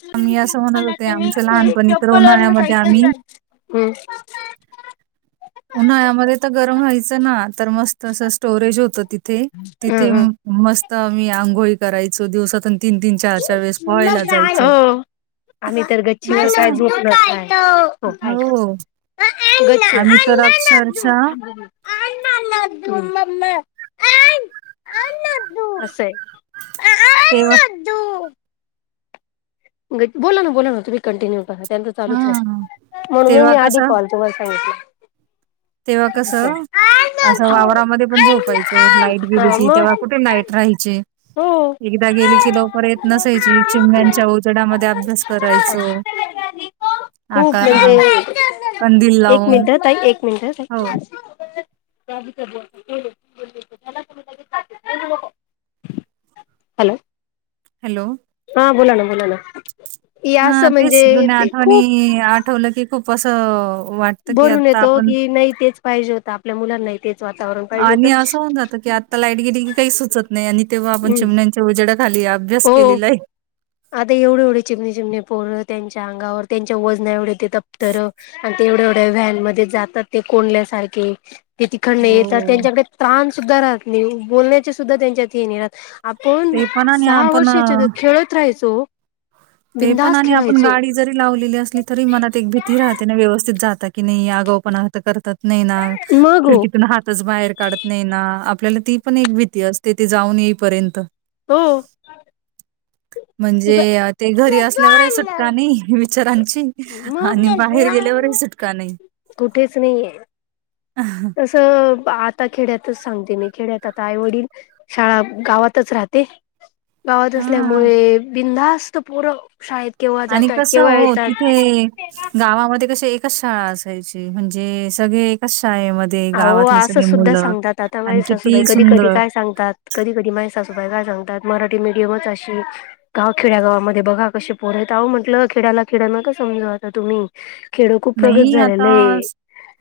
तीले आम्ही म्हणां असं म्हणत तुले होते किती आमचं अंकल लहानपणी तर चपल मं वर्ण उन्हाळ्यामध्ये सहीक आम्ही चां हम्मं उन्हाळ्यांमध्यें तरं गरमं व्हायचं नां तरं मस्तं असं स्टोरेज होतं तिथे हम्म, तिथे हम्म. मस्तं आम्हीं आंघोळी करायचो दिवसांतून तीनं तीनं चार चार वेळेस पोहायला जायचो आम्हीं तरं आणि गच्चीवर कसं कायं झोंप लोसं नाहीं हो अ् आम्ही [unintelligible] तर आंणा अक्षरशः नं नं ममा तूं आंण आंण तूं आंण कसं आहे तेंव्हा बोलां नां बोलां नां तुम्हीं कंटिन्यू करां त्यांच चालूंच हां. राहील म्हणूंन तेव्हा मी आधी कॉल ओवर टाईम तेंव्हा कसं असं वांवरामध्यें पणं झोपायचो लाईट गेली हा की तेंव्हा मग कुठे लाईट राहीचे हो एकदाचं गेली की लवकरं येतं नसायची चिमम्यांच्या उजडामध्यें अभ्यास करायचो खूप आंता अं म्हणजे कंदील लावूंन मिटच [unintelligible] हॅलो हॅलो हां बोलां नां बोलां नां यां असं म्हणजे ते खूंप ठवलं की खूप असं वाट भरून येतो की नाही तेच पाहिजे होतं आपल्या मुलांनाही. आणि असं होऊन जात की आ ता लाईट गेली की काही सुचत नाही आणि तेव्हा आपण हम्म चिमण्यांच्या उजड्या खाली अभ्यास हो केलेला आहे. आता एवढे एवढे चिमणे चिमणी पोरं त्यांच्या अंगावर त्यांच्या वजना एवढे ते दफ्तर तेवढ्यावढ्या वॅनमध्ये जातात ते कोंल्यासारखे ते तिखडनं येतात हो, त्यांच्याकडे त्रान सुद्धा राहत नाही बोलण्याची सुद्धा त्यांच्यात ही नाही राहत आपण ते पण आणि सहा आपण अ, वर्षा हेच्यात खेळ त राहायचो हो. ते पण आणि आपण गाडी जरी लावलेली असली तरी मनात एक भीती राहते ना व्यवस्थित जात की नाही आगाव पणा करतात नाही ना. मग हो खिडकून हातच बाहेर काढत नाही ना आपल्याला ती पण एक भीती असते ती जाऊन येईपर्यंत. हो ते म्हणजे प यात घरी असल्यावरही आहे सुटका नाही विचारांची मग आणि बाहेर गेल्यावरही सुटका नाही. कुठेच नाहीे आहे. [unintelligible] कसं आता खेड्यातच सांगते मी खेड्यात आता आई वडील शाळा गावातच राहते. गावात हां. असल्यामुळे बिंधास्त पोरं शाळेत केव्हा आणि जातात कसं केव्हा हो येतात तिथे गावामध्ये कशे एक कच शाळा असायची म्हणजे सगळे एकच शाळेमध्ये आहों गावातली असं सगळी सुद्धा मुलं सांगतात आता माझी आणि सासूबाई किती कधी-कधी सुंदर. काय सांगतात कधी-कधी माय सासूबाई काय सांगतात मराठी मीडियमच अशी गाव खेड्यागावामध्ये बघा कशे पोरं आहेत महटलं खेड्याला खेड्या न का समजा आता तुम्ही. खेडं खूप प्रगत नाही आता झालेलं आहे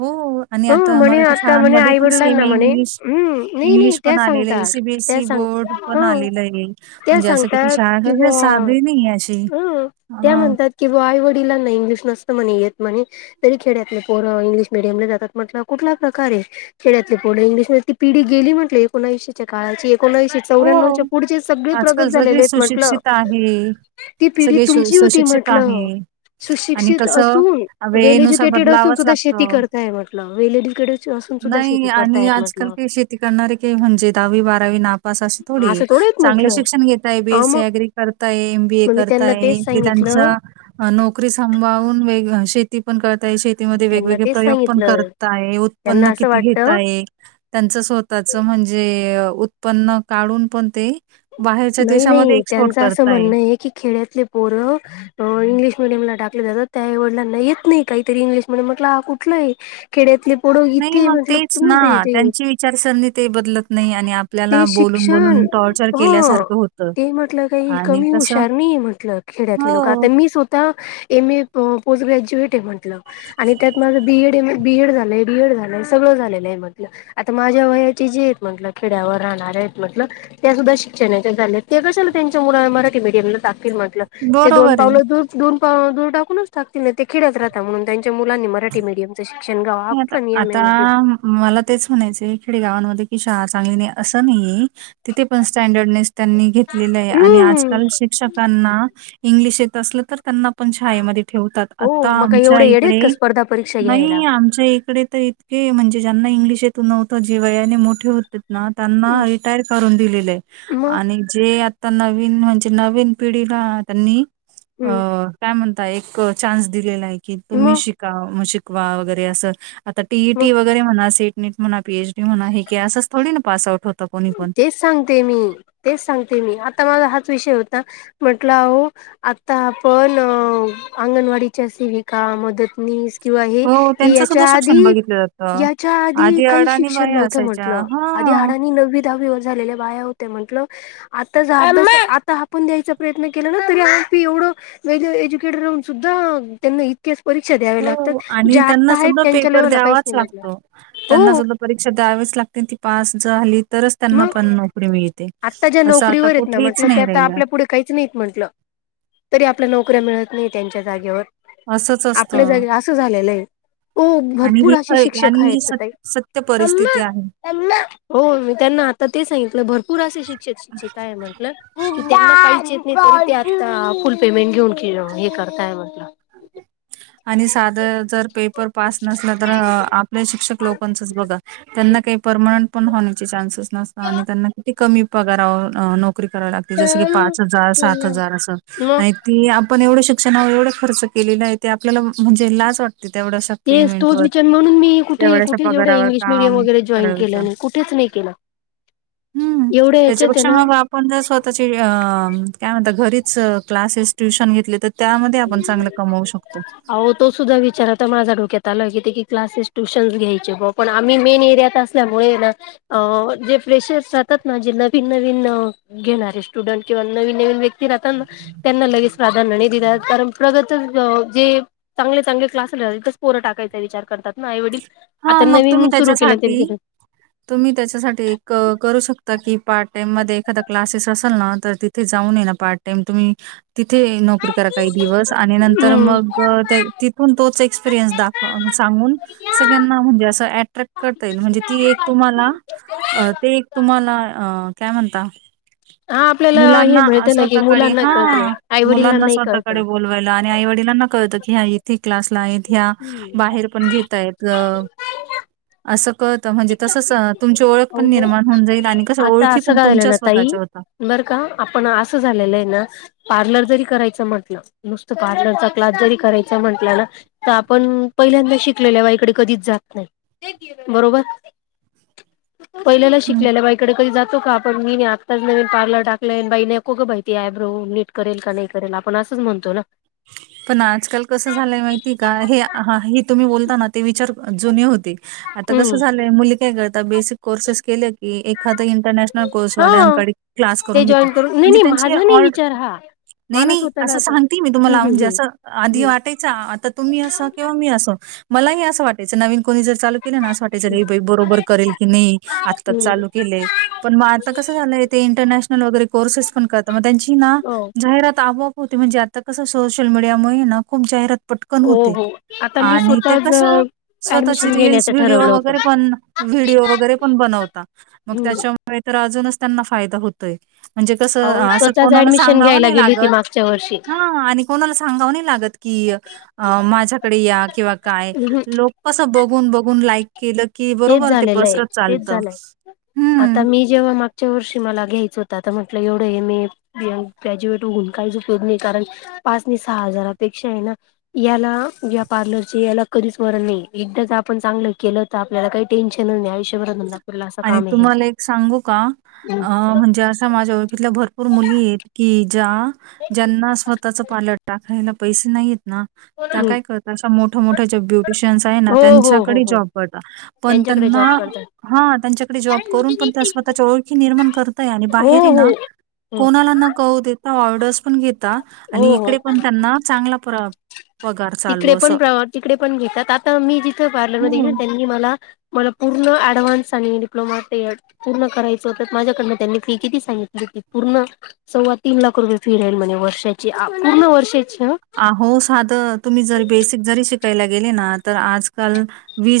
हो आणि हो आता ता म्हणे मराठी आता म्हणे शाळांमध्ये आई पण वडिलांना सेमी म्हणे इंग्लिश हम्म नाही नाही इंग्लिश त्या पण आलेले सांगतात सी बी एस त्या सी सांग बोर्ड ह पण आलेलं आहे त्या म्हणजे असं किती सांगतात शाळा कि हे बुवा सादं ही नाही आहे अशी अ किंवा आई वडिलां ना इंग्लिश नसतं म्हणे येत म्हणे तरी खेड्यातले पोरं इंग्लिश मिडियमला जातात म्हटलं कुठला प्रकार आहे खेड्यातले पोले इंग्लिश म ती पीढी गेली म्हटली एकोणशेच्या काळायची एकोणशे हो. चौऱ्यानवच्या पुढचे सगळे आजकाल प्रगत सगळे झालेले आहेत म्हटलं. सुशिक्षित आहे, ती पिढी सगळे सु तुमची होती सुशिक्षित म्हटलं आहे आणि सुशिक्षित कसं असून वेल वेळेनुसार एज्युकेटेड असून बदलावंच सुद्धा शेती लागतं. करताय म्हटलं वे नाही आणि आजकाल म्हटलं काही शेती करणारे काही म्हणजे दहावी बारावी ना पासश थोडी असं थोडं आहेत चांगलं म्हटलं शिक्षण घेताय बी अ एस सी मग अग्री करताय एम बी ए मग मी त्यांना करताय तेच ते सांगितलं त्यांचं अ नोकरी संभाळवून वेग शेती पण करता ये शे तेंव ते त्यांना वेगवेगळे तेच प्रयोग पण सांगितलं करताय त्यांना उत्पन्न असं किती घेत वाटतं आहे त्यांचं स्वतःच म्हणजे उत्पन्न काढून पण ते बाहेरच्या नाही देशामध्ये नाही एक्सपोर्ट त्यांचं असं करताय. म्हणणं आहे की खेड्यातले पोरं अ अ इंग्लिश मिडियमला टाकलं जातात त्या आई वडीलांना येत नाही काहीतरी इंग्लिश ममिडीयम म्हटलं हा कुठला आहे खेड्यातले पोडो नाही इथे मग म्हटलं तेच तु. ना, त्यांची विचारसरणी ते बदलत नाही आणि [unintelligible] ते आपल्याला शिक्षण बोलून-बोलून टॉर्चर हां. केल्यासारखं होतं ते ही म्हटलं काही आणि कमी कसं हुशार नाही म्हटलं खेड्यातले लोकं हो, आता मी स्वः ता एम ए पो पोस्ट ग्रॅज्युएट आहे म्हटलं आणि त्यात B Ed M A B Ed झालेय. बीएड झालंय सगळं झालेलं आहे म्हटलं आता माझ्या वयाची जी आहेत म्हटलं खेड्यावर राहणार आहेत म्हंटलं त्या सुद्धा शिक्षण हाय. [unintelligible] ते कशाला त्यांच्या मुलाला मराठी मडयमला टाकेल म्हटलं ते दोन बरोबर आहे. पावलं दूर दोन पाव दूर टाकूनच टाकतील नाही ते खेड्यात राहाता म्हणून त्यांच्या मुलांनी मराठी मिडियमच शि शेंगा हे [unintelligible] आता नाही आता म्हटलं. मला तेच म्हणायचं खिडेगावांमध्ये की शाळा चांगली नाही असं नाहीये तिथे पण स्टँडर्डनेस त्यांनी घेतलेलं आहे आणि आज हम्म कारण शिक्षकांना इंग्लिश येत असलं तर, त्यांना पण छायेमध्ये ठेवतात. हो आता मग काय आमच्या एवढे येडे आहेत इकडे, का स्पर्धा परीक्षा घ्यायला नाही आम आच्या इकडे तर इतके म्हणजे, ज्यांना इंग्लिश येत न्हवतं, जे वयाने मोठे होते ना त्यांना हं, रिटायर करून दिलेलेय मग आणि जे नवीन म्हणजे, नवीन पिढीला त्यांनी अ हं, काय म्हणता एक चान्स दिलेला आहे की, तुम्ही मग शिका मग शिकवा वगैरे असं. आता टी ई मग टी वगैरे म्हणा, सीट नीट म्हणा, पी एच डी म्हणा, हे की असंच थोडी ना पास आउट होतं कोणी पण. सांगतेय मी, तेच सांगतेय मी, आता माझा हाच विषय होता म्हंटलं आहो आता आपण अंगणवाडीच्या सेविका, मदतनीस, किंवा हे, हो, हे त्यांचं सुद्धा याच्या शिक्षण आधी, बघितलं जातं. याच्या आधी काही अडाणी शिक्षण बाया नव्हतं असायच्या. म्हंटलं. आधी हां. हाडांनी नववी दहावीवर झालेल्या बाया होत्या म्हंटलं. आता [unintelligible] आता आपून द्यायचा प्रयत्न केला ना तरी [unintelligible] एवढं वेग एज्युकेटे राहुन सुद्धा त्यांना इ क्याच परीक्षा द्यावे लागतात, हो आणि ज्या त्यांना आत्ता आहेत सुद्धा त्यांच्या पेपर लेवलला काहीच द्यावाच नाही म्हटलं, लागतो. त्यांना हो. सुद्धा परीक्षा द्यावीच लागते ती पास झाली. तरच त्यांना मग पण नोकरी मिळते, आत्ता ज्या असं आता नोकरीवर आहेत ना कुठेच म्हटलं ते नाही आता राहिलं. आपल्या पुढे काहीच नाहीत म्हंटलं, तरी आपल्या नोकऱ्या मिळत नाही त्यांच्या जागेवर. असंच आपल्या असतं जागे असं झालेलं आहे, ओ आणि भरपूर ही असे ख आणि शिक्षक ही आहेत सत ताई. सत्य अम्मा परिस्थिती आहे. अम्मा. त्यांना आता ते सांगितलं भरपूर असे शिक्षक शिक्षिका हाय म्हटलं. की त्यांना काहीच येत नाही तरी ते आत्ता फुल पेमेंट घेऊन [unintelligible] हे करताय म्हटलं. [inaudible] आणि साधं जर पेपर पास नसल तर, आपल्या शिक्षक लोकांचच बघा. त्यांना काही परमनंट पण होण्याचे चान्सेस नसत आणि त्यांना किती कमी पगारा व अ नोक नोकरी करावी लागते, जस की पाच हजार, सात हजार असं मग आणि ती आपण एवढं शिक्षणावर एवढं खर्च केलेला आहे ते आपल्याला म्हणजे लाज वाट तेच, तोच विचार म्हणून मी कुठे तेवढ्याशा कुठे जेवढे पगारावर इंग्लिश मीडियम काम वगैरे जॉईन केलं करायचं नाही कुठेच नाही. केल. हम्म, त्याच्यापेक्षा ना मग आ पण जर स्वतःचे अ काय म्हणता, घरीच क्लासेस, ट्युशन घेतले तर त्यामध्ये आपण चांगलं कमावू शकतो. अहो तो सुद्धा विचार आता माझा डोक्यात आलाय, की ती क्लासेस ट्यूशनस घ्यायचे ब, पण आम्ही मेन एरियात आसत त्यामुळे हे ना अ जे फ्रेशस राहतात ना, जे नवीन नवीन घेणारे स्टुडन्ट किंवा नवीन नवीन व्यक्ती राहतात ना, त्यांना लगेच प्राधान्य नाही दिला तर [unintelligible] जे चांगले चांगले क्लास [unintelligible] पोरं टाकायचा विचार करतात ना आईवडील हा आता मग तुम्ही नवीन सुरू केलं [unintelligible] त्याच्यासाठी जरी तुम्ही त्याच्यासाठी एक करू शकता की, पार्ट टाइम मध्ये एखादा क्लासेस असल ना, तर ति ते जाऊन येन पार्ट टाइम तुम्ही तिथे नोकरी करा काही दिवस, आणि नंतर हम्म मग तिथून तोच एक्सपिरियन्स दाख अन सांगून सगळ्यांना म्हणजे असं एट्रक करता येईल, म्हणजे ती एक तुम्हाला, ते एक तुम्हाला, अ काय म्हणता हा आपल्याला मुलांना हे आ मिळतं ना की स्वतःकडे मुलांना हा, कळतं हामुलांना आईवडिलांनाही स्वतःकडे कळतं. बोल आणि आईवडिलाना कळतं, की हा इथे क्लासला आहेथ, ह्या हम्म बाहेर पण घेतायेत असं कळतं, म्हणजे तसंच तुमची ओळख हो पण निर्माण होऊन जाईल, आणि कसं आता ओळखी असं पण झालं तुमच्या ना ताई स्वतःच्या होतात बरं का, आपण असं झालेलं आहे ना पार्लर जरी करायचं म्हंटलं, नुसतं पार्लरचा क्लास जरी करायचा म्हंटलं ना तर, आपण पहिल्यांदा शिकलेल्या बाई इकडे कधीच जात नाही, बरोबर पहिल्याला हं. शिकलेल्या बाई कडे कधी जातो का आपण, मी नाही, आत्ताच नवीन पार्ल टाकलंय, आणि बाई नको का बाई ती, आयब्रो नीट करेल का नाही करेल आपण असंच म्हणतो ना पण आजकाल कसं झालंय माहिती का हे आ हे तुम्ही बोलताना ते विचार जुने होते आता कसं हम्म झालंय मुली काय करतात बेसिक कोर्सेस केले की एखाद इंटरनॅशनल ना कोर्स हा वाल्यांकडे क्लास ते करून घेता जॉईन करून नाही म्हणजे नाही त्यांचे माझा नाही ऑड विचार हा नाही मला नाही स्वतःला असं आता सांगते मी हम्म तुम्हाला म्हणजे हम्म असं आधी हम्म वाटायच आता तुम्ही असं किंवा काही असो मलाही अस वाटयचं नवीन कोणी जर असं चालू केलं ना असं वाटा यच हम्म ही बाई बरोबर करेल की नाही आत्ताच हम्म चालू हम्म केले पण मग आता कसं झालंय ते इंटरनॅशनल वगैरे कोर्सेस पण करतात मग त्यांची ना हो जाहिरात आपोआप होते म्हणजे आता कसं सोशल मीडियामुळे ना खूप जाहिरात पटकन होते कन हो होते हो आता मी आणि ते स्वतःच कसं स्वतःची ऍडमिशन रील्स, घेण्याचं व्हिडिओ ठरवलं होतं. वगैरे पण, व्हिडिओ वगैरे पण, बनवता मग हम्म त्याच्यामुळे मुळे तर अजूनच त्यांना फायदा होतोय, म्हणजे कसं, अहो असं स्वतःच कोणाला ऍडमिशन सांगावं घ्यायला नाही गेली होती लागत मागच्या वर्षी. हा, आणि कोणाला सांगाव नाही लागत की, अ माझ्याकडे या किंवा काय हम्म लोक कसं बघून बघून लाईक केलं की तेच बरोबर ते झालेलं आहे पसरत तेच चालत झालंय. आता हम्म मी जेव्हा मागच्या वर्षी मला घ्यायच होत आता म्हटलं एवढं हे एम. ऐ ग्रॅज्युएट होऊन काहीच उपयोग नाही कारण पाच नी सहा हजारापेक्षा पेक्षा ना याला या पार्लरची याला कधीच मरण नाही एकदा ज आपण चांगलं केलं तर आपण आपल्याला काही टेन्शन नाही आयुष्य भर धंदा करेल असं आणि काम आहे तुम्हाला एक सांगू का हे. अ म्हणजे असं माझ्या ओळखीतल्या भरपूर मुली येत कि ज्या ज्यांना स्वतःच पार्लर टाकायला पैसे नाहीयेत ना त्या हम्म. काय करतात अशा मोठ्या मोठ्या ज्या ब्युटिशियन्स आहे ना हो हो हो त्यांच्याकडे हो जॉब करतात पण त्यांच्याकडे त्यांना जॉब करतात हा त्याच्याकडे जॉब करून पण त्या स्वतः च्या ओळखी निर्मान करताय आणि हो भाहेर हे ना हो. कोना कोनाला न कळू देता ऑर्डर्स पण घेता हो आणि हो इकडे पण त्यांना चांगला पगार चालू ईकडे पण असं. पवार तिकडे पण घेतात आता मी जिथं पार्लरमध्ये ये हो. ना त्यांनी त्यांनी मला मला पूर्ण ॲडव्हान्स आणि डप्लोमा पूर्ण करायचं होत माझ्याकडनं त्यांनी फी किती सांगितली होती पूर्ण सव्वा तीन लाख रुपये फी राहील म्हने वर्षाची पूर्ण वर्षाची ह अहो साध तुम्ही जरी बेसिक जरी शिकायला गेले ना तर आजकाल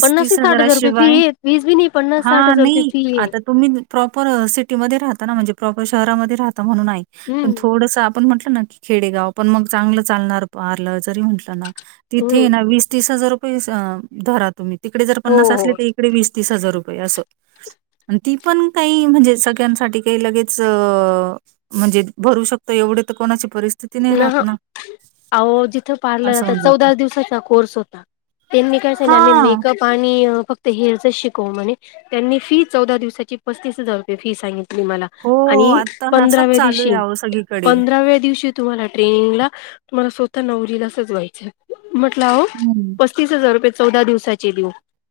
पन्नास ते साठ हजार रुपये फी हजाराशिवाय आहे वीस बी नाही पन्नास हा साठ हजार रुपये नाही फी आहे आता तुम्ही प्रॉपर सिटीमध्ये राहता ना म्हणजे प्रॉपर शहरामध्ये राहता म्हणून नाही पण हम्म थोडसं पण म्हटलं ना की खेडेगाव पण मग चांगलं चालणार पार्लर जरी म्हटलं ना हम्म तिथे ना वीस, तीस हजार रुपये धरा तुम्ही तिकडे जर हो पन्नास असले हो तर इकडे वीस तीस हजार रुपये असं. ती पण काही म्हणजे सगळ्यांसाठी काही लगेच अ म्हणजे भरू शकत एवढे तर कोणाची परिस्थिती नाही राहत ना. अहो जिथं पार्लर असं आता होऊन जातं. चौदा दिवसाचा कोर्स होता, त्यांनी काय सांगितले आम्ही हां. मेकअप आणि फक्त हेरचच शिकव म्हणे त्यांनी फी चौदा दिवसाची पस्तीस हजार रुपये फी सांगितली. मला हो, आणि आता असंच पंधराव्या चालू आहे दिवशी, अहो सगळीकडे. पंधराव्या दिवशी तुम्हीला ट्रेनिंग ला तुम्हला स्वतः नवरीला साजवायचं आहे, मी म्हंटल अहो हं, पस्तीस हजार रुपये चौदा दिवसाचे देऊ.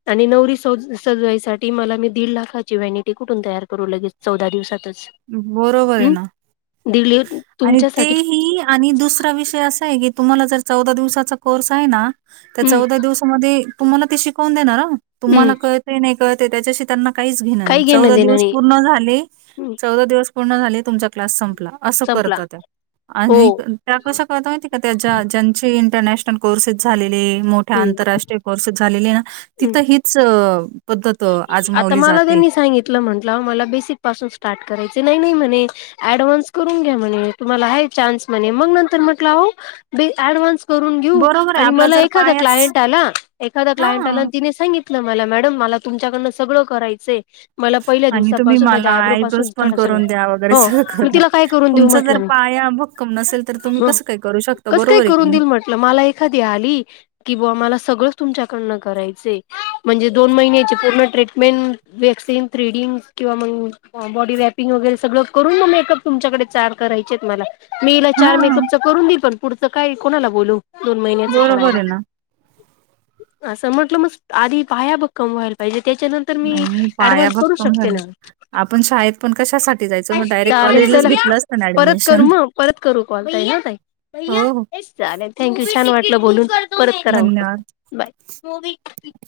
आणि नवरी सजवाईसाठी मला मी दीड लाखाची व्हॅनिटी कुठून तयार करू लगेच चौदा दिवसातच. बरोबर आहे हम्म ना, दिली आणि ते तुमच्यासाठी ही आणि दुसरा विषय असा आहे की तुम्हाला जर चौदा दिवसाचा कोर्स आहे ना त्या हम्म चौदा दिवसामध्ये तुम्हाला ते शिकवून देणार ह, हम्म तुम्हाला कळते नाही कळते त्याच्या शी त्यांना काहीच घेण नाही, काही घेणं चौदा देणं दिवस नाही. पूर्ण झाले, चौदा दिवस पूर्ण झाले तुमचा क्लास संपला. असं संपला. करत ते हो आणि त्या कशा करत माहिती का त्या ज्या ज्यांचे इटरनॅशनल कोर्सेस झालेले, मोठ्या हम्म आंतरराष्ट्रीय कोर्सेस झालेले ना हम्म तिथं हीच पद्धत आजमावली जाते. त म्हंटलं मला बेसिक पासून स्टार्ट करायचे नाही-नाही म्हणे अडव्हान्स करून घ्या म्हणे, तुम्हाला हाय चान्स म्हणे, मग नंतर म्हटलं आहो बे अडव्हान्स. करून घेऊ बरोबर आहे, आणि आपला मला जर एखा पायाच क्लायंट आला एखादा क्लायंट हां. आला तिने सगित मला मॅडम मला तुमच्याकडनं सगळं करायचं. आणि तुम्ही मला आयब्रोज पण थोडं सगळं करून द्या वगैरे हो सगळ मग करा, तिला काय करून देऊ तुमच जर म्हटलं मी पाया बघ कम नसेल तर तुम्ही कसं काही करू शकता, बरोबर की. दि नाही? म्हटलं, मला एखादी आली. कि बुवा मला सगळंच तुमच्याकडन करायचंय, म्हणजे दोन महिन्या चे पूर्ण ट्रीटमेंट व्हॅक्सिन, थ्रीडिंग किंवा मग बॉडी वॅपिंग वगैरे सगळं करून मग मेकअप तुमच्याकडे चार करायचे आहेत मला. मी चार हां, मेकअपच करून देईल पण पुढचं काय कोणाला बोलू दोन महिन्याच बरोबर करायला. आहे ना. असं म्हटलं मग आधी पाया भक्कम व्हायला पाहिजे त्याच्यानंतर मी आणि पाया ऍडव्हान्स करू भक्कम शकते झाल्या, ना आपण शाळेत पण कशासाठी जायचो मग डायरेक्ट चालेल कॉलेजलाच चला घेतलं ना परत करू ॲडमिशन. मग, परत करू कॉल काय ना हो, हो. काय चालेल थँक्यू छान वाटलं बोलून. परत कराव, धन्यवाद. बाय.